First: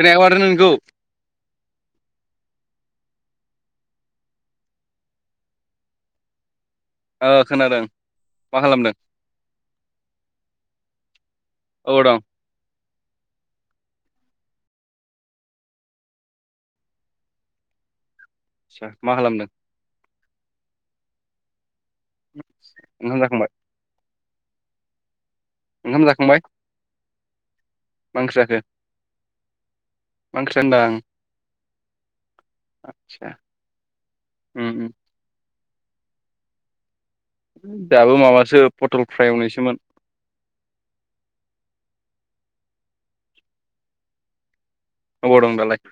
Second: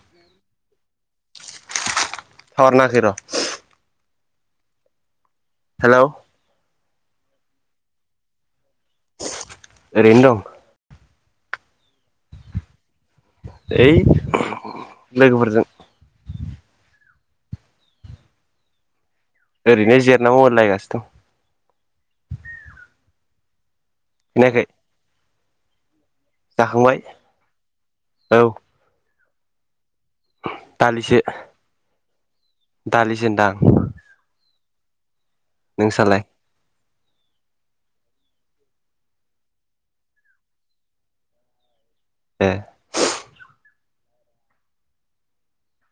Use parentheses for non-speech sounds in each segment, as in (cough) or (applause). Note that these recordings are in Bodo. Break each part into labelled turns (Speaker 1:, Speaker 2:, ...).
Speaker 1: होनायाव आरो नोंगौ।
Speaker 2: टावार नाङाखै र' हेलौ
Speaker 1: ओ खोनादों मा खालामदों?
Speaker 2: ओरैनो दं।
Speaker 1: अबाव दं?
Speaker 2: ओइ (unintelligible) लोगोफोरजों।
Speaker 1: मा खालामदों?
Speaker 2: ओरैनो जेरायना मबेइल नायगासिनो दं।
Speaker 1: ओंखाम जाखांबाय?
Speaker 2: खोनायाखै?
Speaker 1: ओंखाम जाखांबाय।
Speaker 2: जाखांबाय।
Speaker 1: मा ओंख्रि
Speaker 2: औ
Speaker 1: जाखो मा ओंख्रि होनदा?
Speaker 2: दालिसो दालिसो
Speaker 1: आटसा
Speaker 2: होनदां
Speaker 1: उम
Speaker 2: नोंसालाय?
Speaker 1: जाहाबो माबासो पटल फ्राय एवनायसोमोन।
Speaker 2: ए
Speaker 1: अबाव दं दालाइ?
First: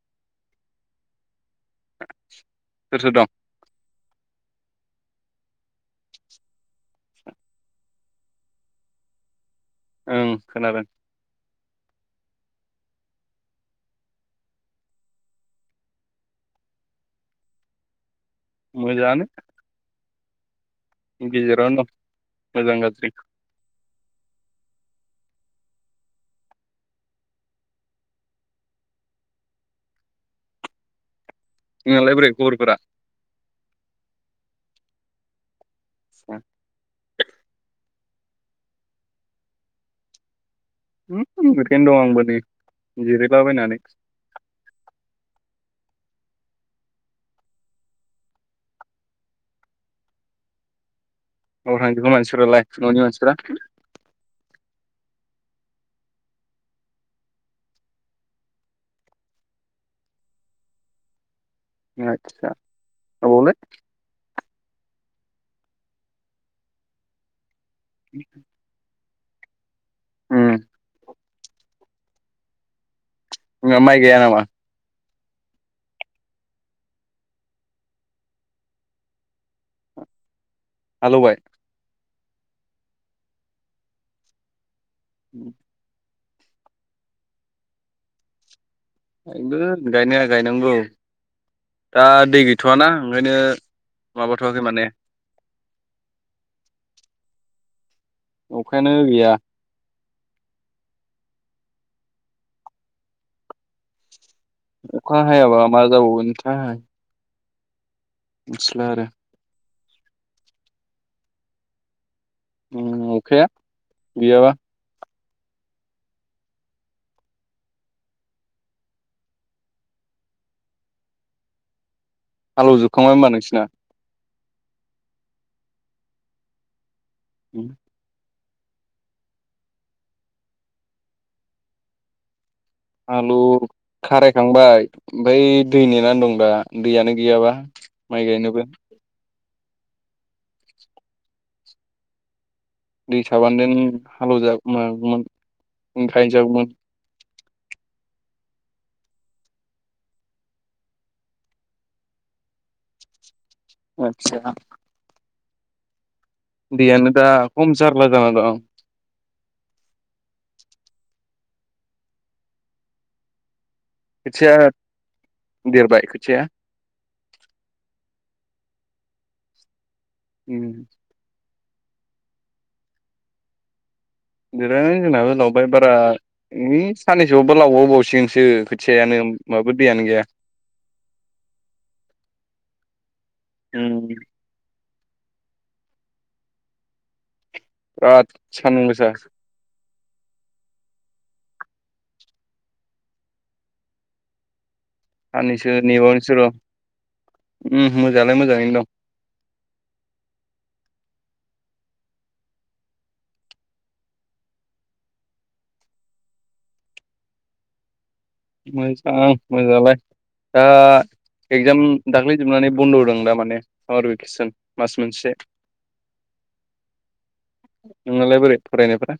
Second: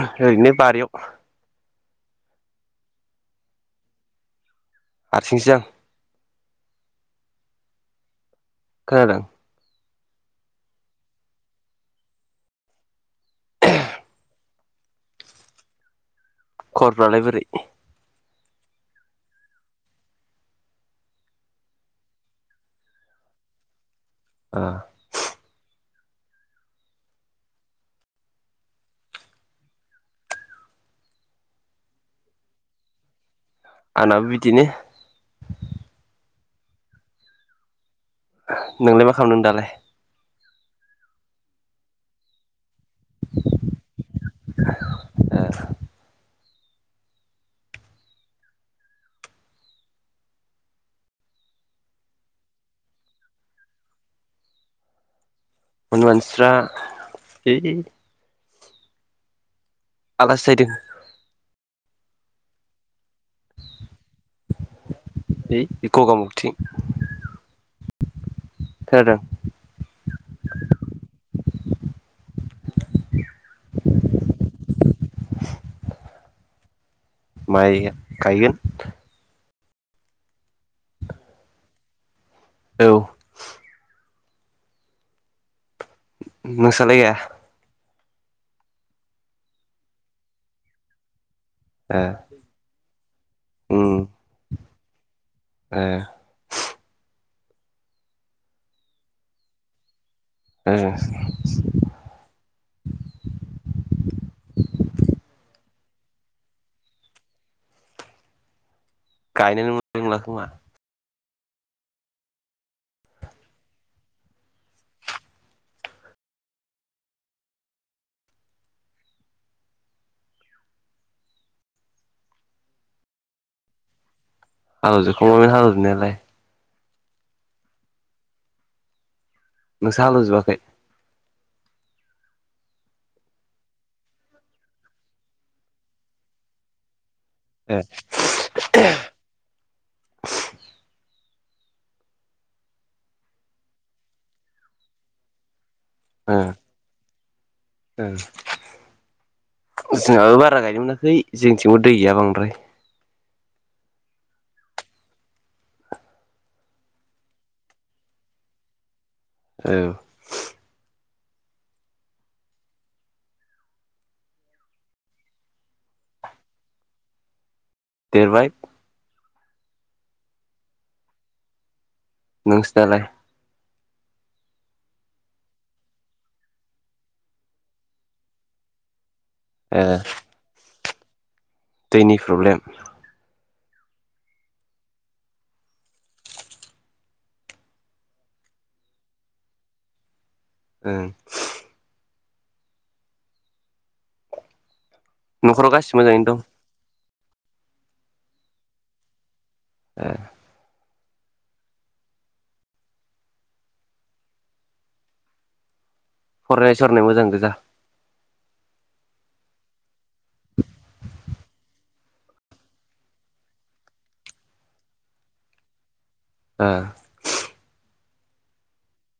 Speaker 2: ओरैनो बारियाव
Speaker 1: सोर सोर दं
Speaker 2: हारसिंसो आं खोनादों?
Speaker 1: ओं खोनादों
Speaker 2: (unintelligible) खबरफ्रालाय बोरै?
Speaker 1: मोजांआनो गेजेरावनो दं। मोजां गाज्रि
Speaker 2: अ
Speaker 1: नोंहालाय बोरै खबरफोरा
Speaker 2: आंनाबो बिदिनो
Speaker 1: ओ
Speaker 2: नोंलाय मा खालामदों दालाय?
Speaker 1: उम दं आंबो नै जिरायलाबायनानै
Speaker 2: (unintelligible)
Speaker 1: अबाव थांदों मानसिफोरा लाइ न'नि मानसिफोरा?
Speaker 2: न'नि मानसिफ्रा ओइ आलासि जाहैदों
Speaker 1: आदसा अबावलै
Speaker 2: ओइ गगामुग थिं
Speaker 1: (inaudible)
Speaker 2: खोनादों?
Speaker 1: उम नोंहा माइ गाया नामा?
Speaker 2: माइ गायो
Speaker 1: हालौबाय?
Speaker 2: औ
Speaker 1: उम
Speaker 2: नोंसालाय गाया?
Speaker 1: गायगोन गायनाया गायनांगौ
Speaker 2: ए
Speaker 1: दा दै गैथ'वाना ओंखायनो माबाथ'वाखै माने
Speaker 2: ओ
Speaker 1: अखायानो गैया
Speaker 2: ओ
Speaker 1: अखा हायाबा मा जाबावगोनथाय मिथिला आरो
Speaker 2: गायनोनो मोननाय नंला खोमा
Speaker 1: उम अखाया गैयाबा हालौ जोबखांबाय होनबा नोंसिना
Speaker 2: हालौ जोबखांबायमोन हालौ जोबनायालाय
Speaker 1: (inaudible)
Speaker 2: नोंसा हालौ जोबाखै?
Speaker 1: हालौ खारायखांबाय आमफ्राय दै नेनानै दं दा दैयानो गैयाबा
Speaker 2: ओ
Speaker 1: माय गायनोबो दै थाबानदोन हालौ जागौमोन गायजागौमोन।
Speaker 2: ओ जोंहाबो बारा गायनो मोनाखै जोंनिथिंबो दै गैया बांद्राय।
Speaker 1: आतसा दैयानो दा खम जारला जाना दं।
Speaker 2: औ
Speaker 1: खोथिया देरबाय खोथिया।
Speaker 2: देरबाय।
Speaker 1: उम।
Speaker 2: नोंसिनालाय?
Speaker 1: दिनो जोंनाबो लावबाय बारा ओइ साननैसोबावबा लावबावबावसिगोनसो खोथियानो ओमबाबो
Speaker 2: ओ
Speaker 1: दैयानो गैया।
Speaker 2: दैनि प्रब्लेम।
Speaker 1: ओम। बिराथ सानदुंगोसा।
Speaker 2: ओं। न'खराव
Speaker 1: साननैसो
Speaker 2: गासिबो मोजाङैनो दं
Speaker 1: नेबावसै र' उम मोजाङालाय मोजाङैनो दं।
Speaker 2: आ। फरायनाय सरानाय मोजां गोजा।
Speaker 1: मोजां मोजांङालाय दा एगजाम दाख्लै जोबनानै बन्द' होदों दा माने सामार भेकेसन मास मोनसे।
Speaker 2: आ।
Speaker 1: नोंनालाय बोरै फरायनायफोरा?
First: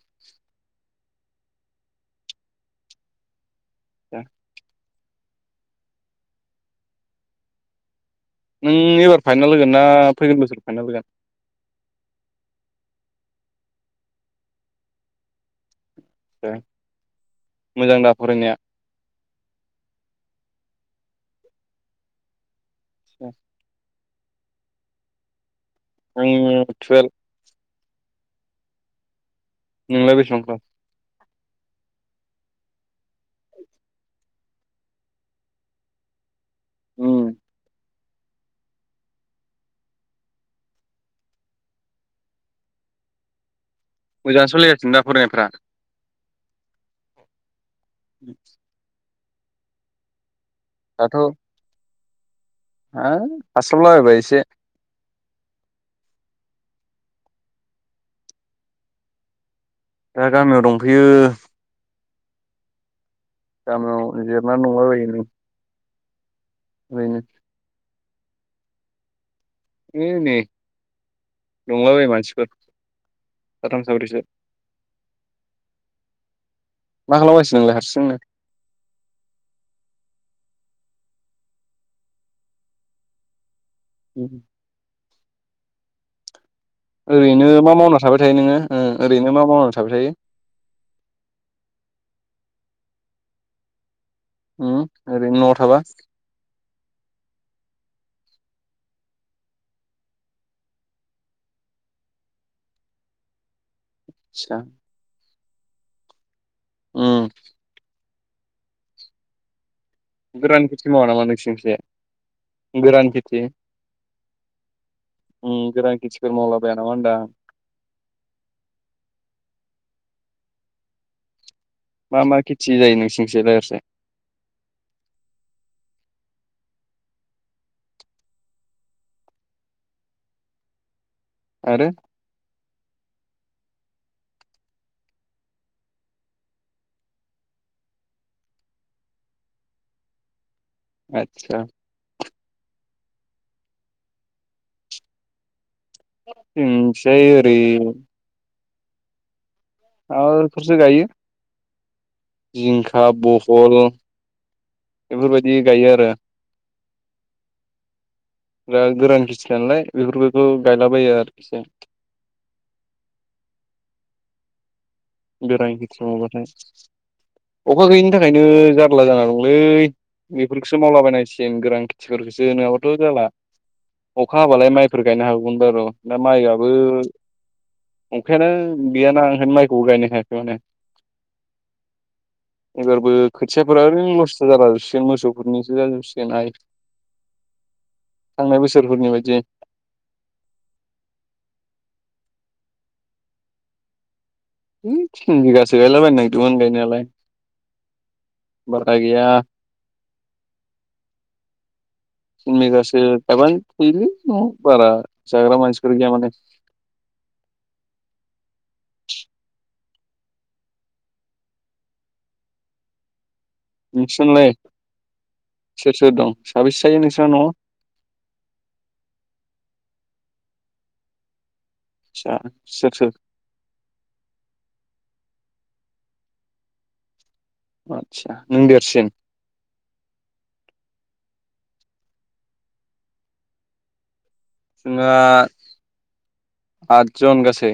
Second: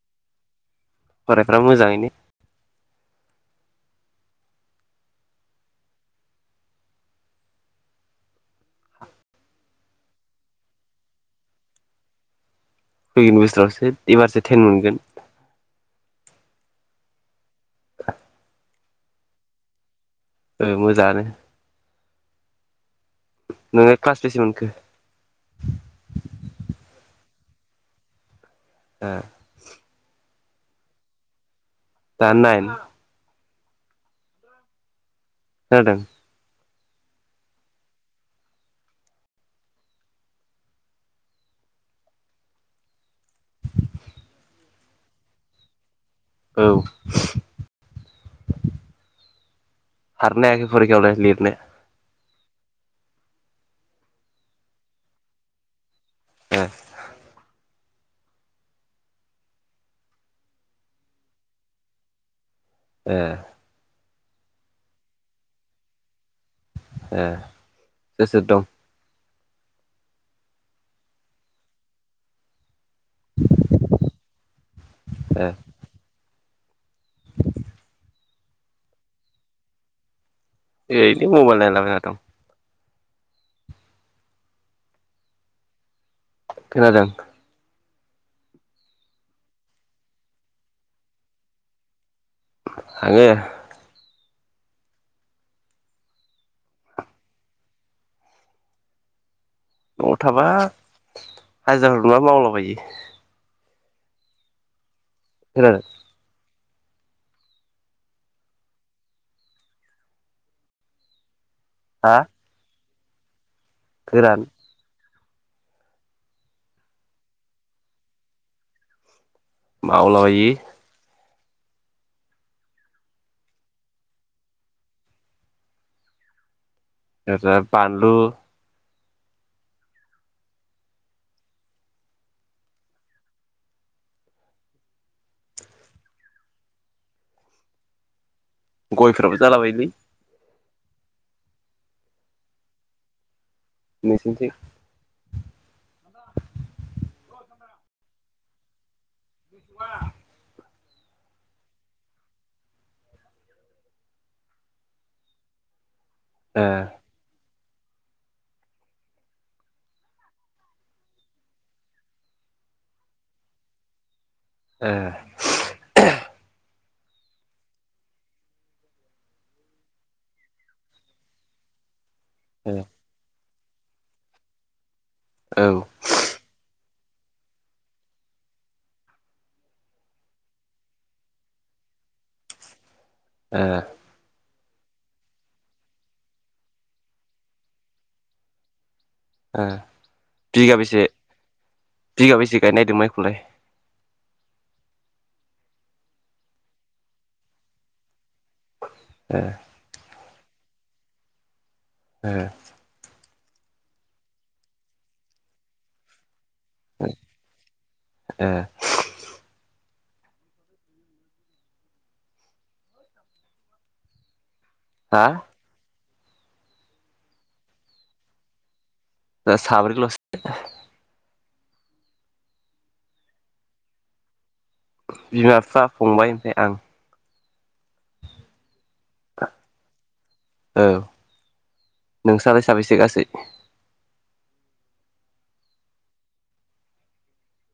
Speaker 2: फरायफ्रा मोजाङैनो।
Speaker 1: (inaudible) नों एबार फाइनाल होगोन ना फैगोन बोसोर फाइनाल होगोन।
Speaker 2: फैगोन बोसोरावसो एबारसो टेन मोनगोन।
Speaker 1: ए मोजां दा फरायनाया।
Speaker 2: ओ मोजाङानो।
Speaker 1: आदसा।
Speaker 2: नों क्लास बेसे मोनखो?
Speaker 1: आंङो टुवेल्फ।
Speaker 2: ए।
Speaker 1: नोंलाय बेसेबां क्लास?
Speaker 2: दा नाइन। खोनादों।
Speaker 1: उम। मोजां सलिगासिनो दा फरायनायफ्रा?
Speaker 2: औ। हारनो हायाखि फरिखायावलाय
Speaker 1: दाथ'
Speaker 2: लिरनो।
Speaker 1: हा हास्लाबला बायबाय एसे।
Speaker 2: ए।
Speaker 1: दा गामियाव दंफैयो।
Speaker 2: ए।
Speaker 1: गामियाव जिरनानै दंलाबायो ओरैनो।
Speaker 2: ए सोर सोर दं?
Speaker 1: हो नै दंला बायो मानसिफोर साथाम साब्रैसो।
Speaker 2: ए।
Speaker 1: मा खालामगासिनो नोंलाय हारसिंनो?
Speaker 2: ओरैदि मबाइल नायलाबायना दं।
Speaker 1: उम।
Speaker 2: खोनादों
Speaker 1: ओरैनो मा मावना थाबाय थायो नोंङो? ओ ओरैनो मा मावना थाबाय थायो?
Speaker 2: आङो।
Speaker 1: ओ ओरैनो न'आव थाबा
Speaker 2: न'आव थाबा हाजिर मावलाबायो
Speaker 1: आदसा
Speaker 2: खोनादों?
Speaker 1: उम गोरान खेथि मावा नामा नोंसोरनिथिं जाय
Speaker 2: हा
Speaker 1: गोरान खिथि
Speaker 2: गोरान
Speaker 1: उम गोरानखिथिफोर मावला बाया नाम होनदां
Speaker 2: मावलाबायो
Speaker 1: मा मा खेथि जायो नोंसिनि थिलाय ओरैजाय?
Speaker 2: ओरो बानलु
Speaker 1: आरो
Speaker 2: गयफ्राबो जालाबायलै
Speaker 1: आतसा
Speaker 2: नोंसिनि थिं
Speaker 1: उम फ्राय ओरै
Speaker 2: (inaudible)
Speaker 1: आर फोरसो गायो (unintelligible) जिंखा बहल बेफोरबायदि गायो आरो।
Speaker 2: ओ
Speaker 1: रा गोरान खिथि नालाय बेफोरखौ गायलाबायो आरोखि जों
Speaker 2: ए
Speaker 1: गोराय खिथि मावबाथाय अखा गैयिनि थाखायनो जारला जाना दंलै बेफोरखौसो मावलाबायनांसिम गोरान थिफोरखौसो नङाबाथ' जाला अखा हाबालाय माइफोर गायनो हागौमोन
Speaker 2: औ ओ
Speaker 1: बार' दा माइआाबबो अंखायानो गैयाना ओंखायनो माइ (inaudible) माने एबारबो खोथियाफोरा ओरैनो लस। जालाजोबसिगोन मोसौफोरनिसो जाजोबसिगोन आइ थांनाय बोसोरफोरनि बायदि
Speaker 2: ए बिगा बैसे बिगा बै? से गायनो नायदों माइखौलाइ
Speaker 1: थिन बिगासो गायलाबायनो नागिरदोंमोन गायनायालाय बार गा गैया
Speaker 2: ओ
Speaker 1: (unintelligible)
Speaker 2: ओ
Speaker 1: थिन‌ बिगासो गायबानो थोयोलै नं'आव बारा जाग्रा मानसि गैया माने।
Speaker 2: ए
Speaker 1: नोंसिनालाय
Speaker 2: हा
Speaker 1: सोर सोर दं साबेैसे जायो नोंसोराव न'आव
Speaker 2: ओ साब्रै लसो
Speaker 1: आसा सोर सोर
Speaker 2: बिमा बिफा फंबाय ओफाय आं
Speaker 1: आदसा नों देरसिन
Speaker 2: औ नोंस्रालाय साबेसे गासै
Speaker 1: जोंहा आदजन गासै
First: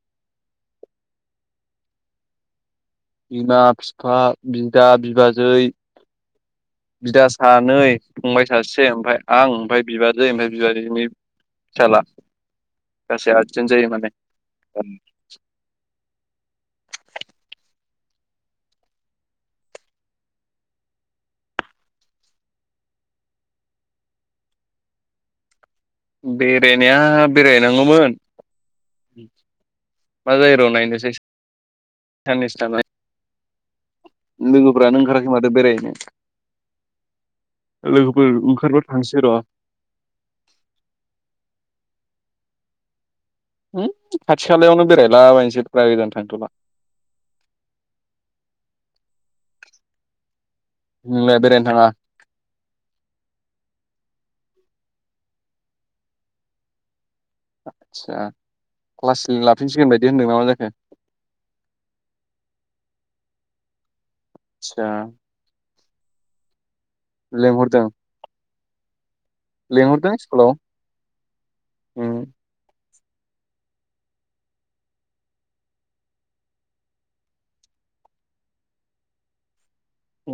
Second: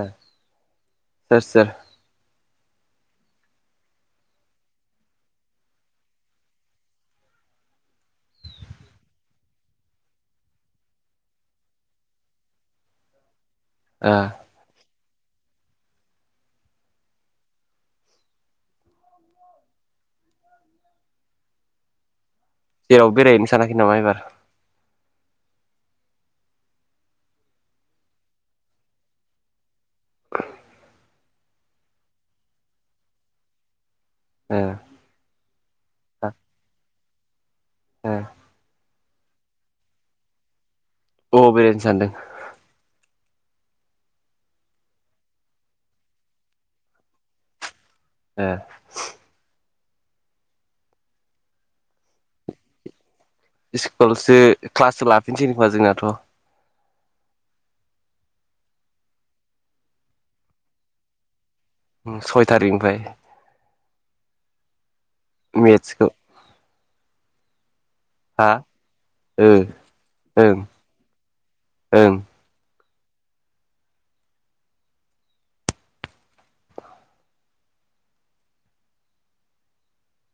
Speaker 2: ए सोर सोर
Speaker 1: बिमा बिफा बिदा बिबाजै बिदा सानै फंबाय सासे ओमफफ्राय आं ओमफफ्राय बिबाजै ओमफ्राय बिबाजैनि फिसाला गासै आरजन्ट जायो माने।
Speaker 2: जेरावबो बेरायहैनो सानाखै नामा एबार।
Speaker 1: बेरायनाया बेरायनांगौमोन। मा जायो र' नायनोसै साननैसो थांनानै।
Speaker 2: ओ
Speaker 1: लोगोफोरानो ओंखाराखै माथो बेरायनो
Speaker 2: ओ
Speaker 1: लोगोफोर ओंखारबानो। थांनोसै र।
Speaker 2: बबाव बेरायनो सानदों।
Speaker 1: हो खाथि खालायावनो बेरायलाबायनोसै बारा गोजान थांथ'ला।
Speaker 2: ए
Speaker 1: नोंलाय बेरायनो थाङा।
Speaker 2: स्कुलावसो क्लासो लाफिनसै नखोमा जोंनाथ'।
Speaker 1: आदसा क्लास लाफिनसिगोन बायदि होनदों ना मा जाखो।
Speaker 2: सय थारिकनिफ्राय।
Speaker 1: आतसा।
Speaker 2: मेसखौ।
Speaker 1: लेंहरदों।
Speaker 2: हा ओ
Speaker 1: लिंहरदों स्कुलाव
Speaker 2: ओं
Speaker 1: ओ।
Speaker 2: ओं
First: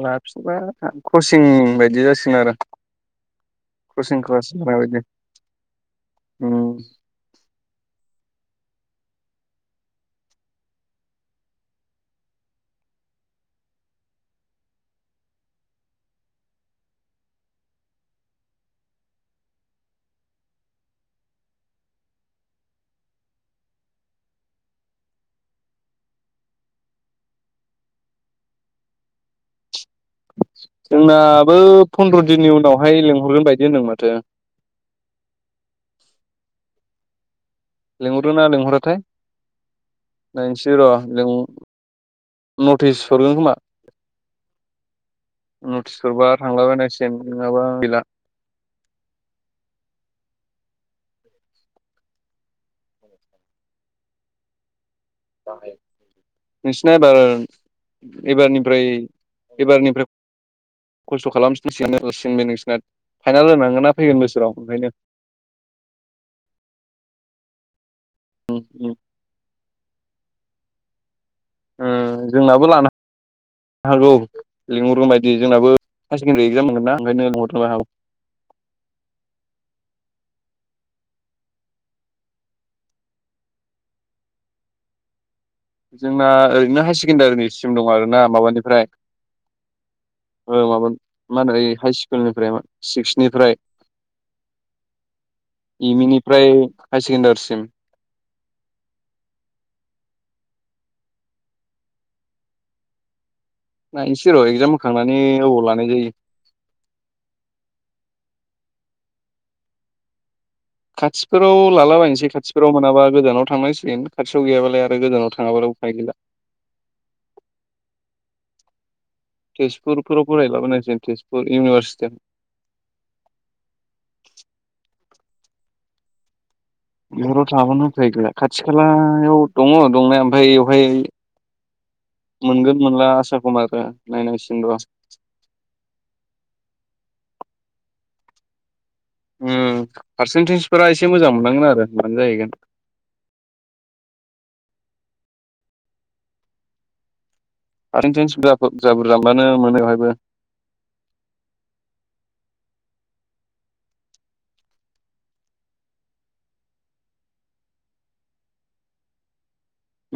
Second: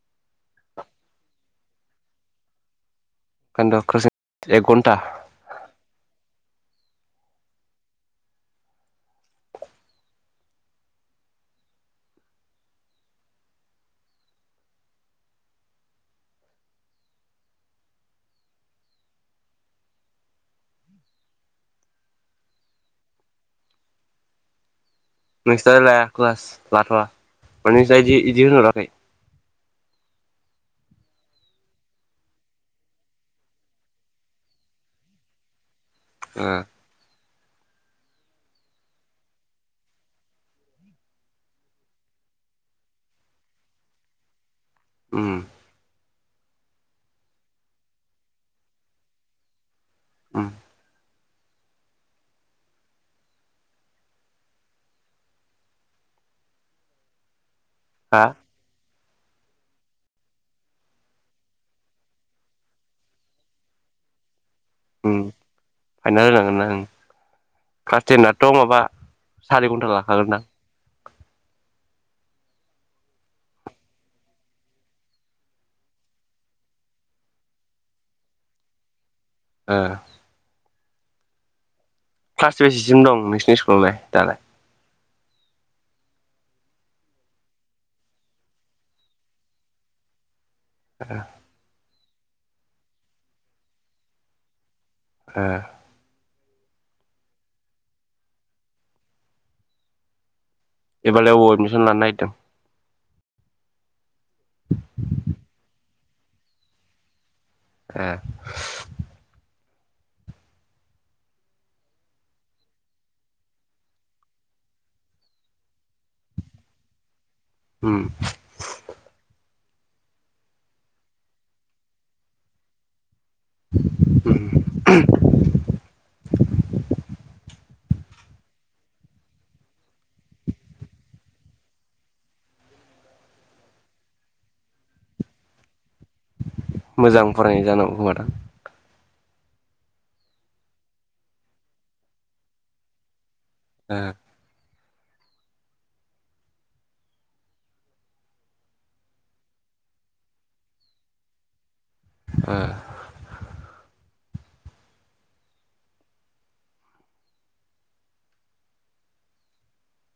Speaker 1: लाफिबा कचिं बायदि जासिगोन आरो।
Speaker 2: खोन्द' क्रसिं
Speaker 1: कचिं क्लास मा
Speaker 2: एक घन्टा
Speaker 1: बायदि ओ
Speaker 2: नोंस्रा लाया क्लास लाथ'आ ना इदि होनहरा खै।
Speaker 1: जोंनाबो फन्द्र' दिननि उनावहाय लिंहरगोन बायदि होनदों माथो।
Speaker 2: ओ
Speaker 1: लिंहरो ना लिंहराथाय नायनोसै र' ल। नटिस हरगोन खोमा।
Speaker 2: उओ
Speaker 1: नटिस हरबा थांला बायनांसिगन नङाबा गैला।
Speaker 2: ओम
Speaker 1: नोंसिना एबार
Speaker 2: हा
Speaker 1: एबारनिफ्राय एबारनि फ्राय। खस्थ' खालामफिन सिगनो सिन नोंसिना फाइनाल होनांगोना फैगोन बोसोराव ओंखायनो।
Speaker 2: ओ फाइनाल होनांगोन ना आं। क्लास टेनाथ'
Speaker 1: उम
Speaker 2: माबा
Speaker 1: उम
Speaker 2: सारि घन्टा लाखागोन दां।
Speaker 1: ओ जोंनाबो लानो ह। हागौ लिंहरगोन बायदि जोंनाबो हायार सेकेनदारो एक्जाम मोनगोन नयनो लिहरनोबो हागौ।
Speaker 2: ओ क्लास बेजसिम दं नोंसिनि स्कुलावलाय दालाय।
Speaker 1: जोंना ओरैनो हायार सेकेण्डारिनि सिम दं आर ना माबानिफ्राय। औ माबा मा होनो हाइ स्कुलनिफ्राय सिक्स निफ्राय।
Speaker 2: ए
Speaker 1: इमो इनिफ्राय हायार सेकेणडारिसिम।
Speaker 2: एबार लाय अबाव एडमिसन लानो नागिरदों।
Speaker 1: नायनो सै र एगजाम होखांनानै अबाव लानाय जायो।
Speaker 2: ए
Speaker 1: खाथियाव फोराव लालाबायसै खाथि फोराव मोनाबा गोजानाव थांनांसिगोन खाथियाव गैयाबालाय आरो गोजानाव। थांङा बालाय उफाय गैला।
Speaker 2: उम
Speaker 1: तेजपुरफोराव फरायलाबोन आरो जों थ तेजपुर इउनिभारसिटि।
Speaker 2: (inaudible)
Speaker 1: बेहाव थांआबानो उफाय गैला खाथि खालायाव दङ दंनाय ओमफ्राय बेवहाय। मोनगोन मोनला आसा खम आरो नायनांसिनो रं
Speaker 2: मोजां फरायनाय जानांगौ (inaudible)
Speaker 1: उम पारसेन्टेजफोरा एसे मोजां मोननांगोन आरो मानो जाहैगोन
Speaker 2: ए
Speaker 1: फार्सेन्टन्स सुबिदा बुरजा बुरजा मोनबानो मोनोबाहायबो
Speaker 2: ओ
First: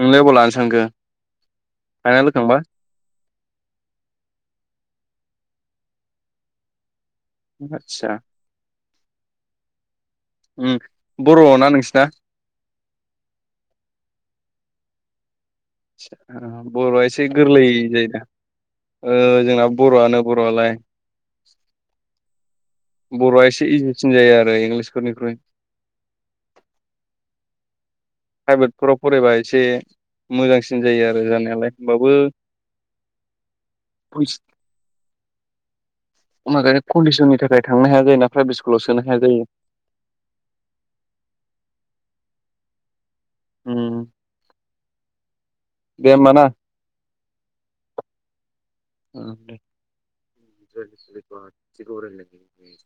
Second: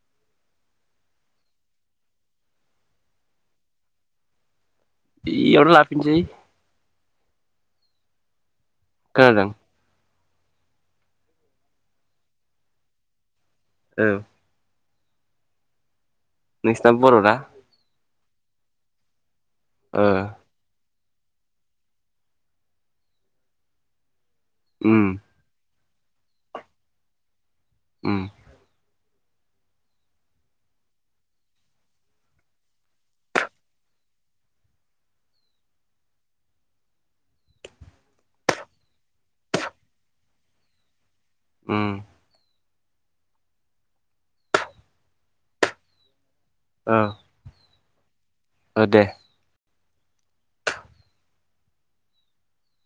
Speaker 1: नों लाइ आबाद लानो सानखो फाइनाल होखांबा।
Speaker 2: बेयावनो लाफिनसै
Speaker 1: आतसा
Speaker 2: खोनादों
Speaker 1: बरना नोंसोरना
Speaker 2: औ नोंसिना
Speaker 1: बरआ एसे
Speaker 2: बर'ना
Speaker 1: गोरलै जायो दा जोंना
Speaker 2: ओ
Speaker 1: बरआनो बरआलाय इसे सिन जायो आरो
Speaker 2: उम
Speaker 1: इंलिसफोरख्रुइ
Speaker 2: उम
Speaker 1: प्राइभेटफोराव फरायबा एसे मोजांसिन जायो आरो जानायालाय होमबाबबो फुस कन्डिसननि थाखाय थांनो हाया जायो ना प्राइभेट स्कुलाव सोनो हाया जायो।
Speaker 2: उम
Speaker 1: उम दे होमबा ना।
Speaker 2: ओ ओ दे
Speaker 1: (unintelligible)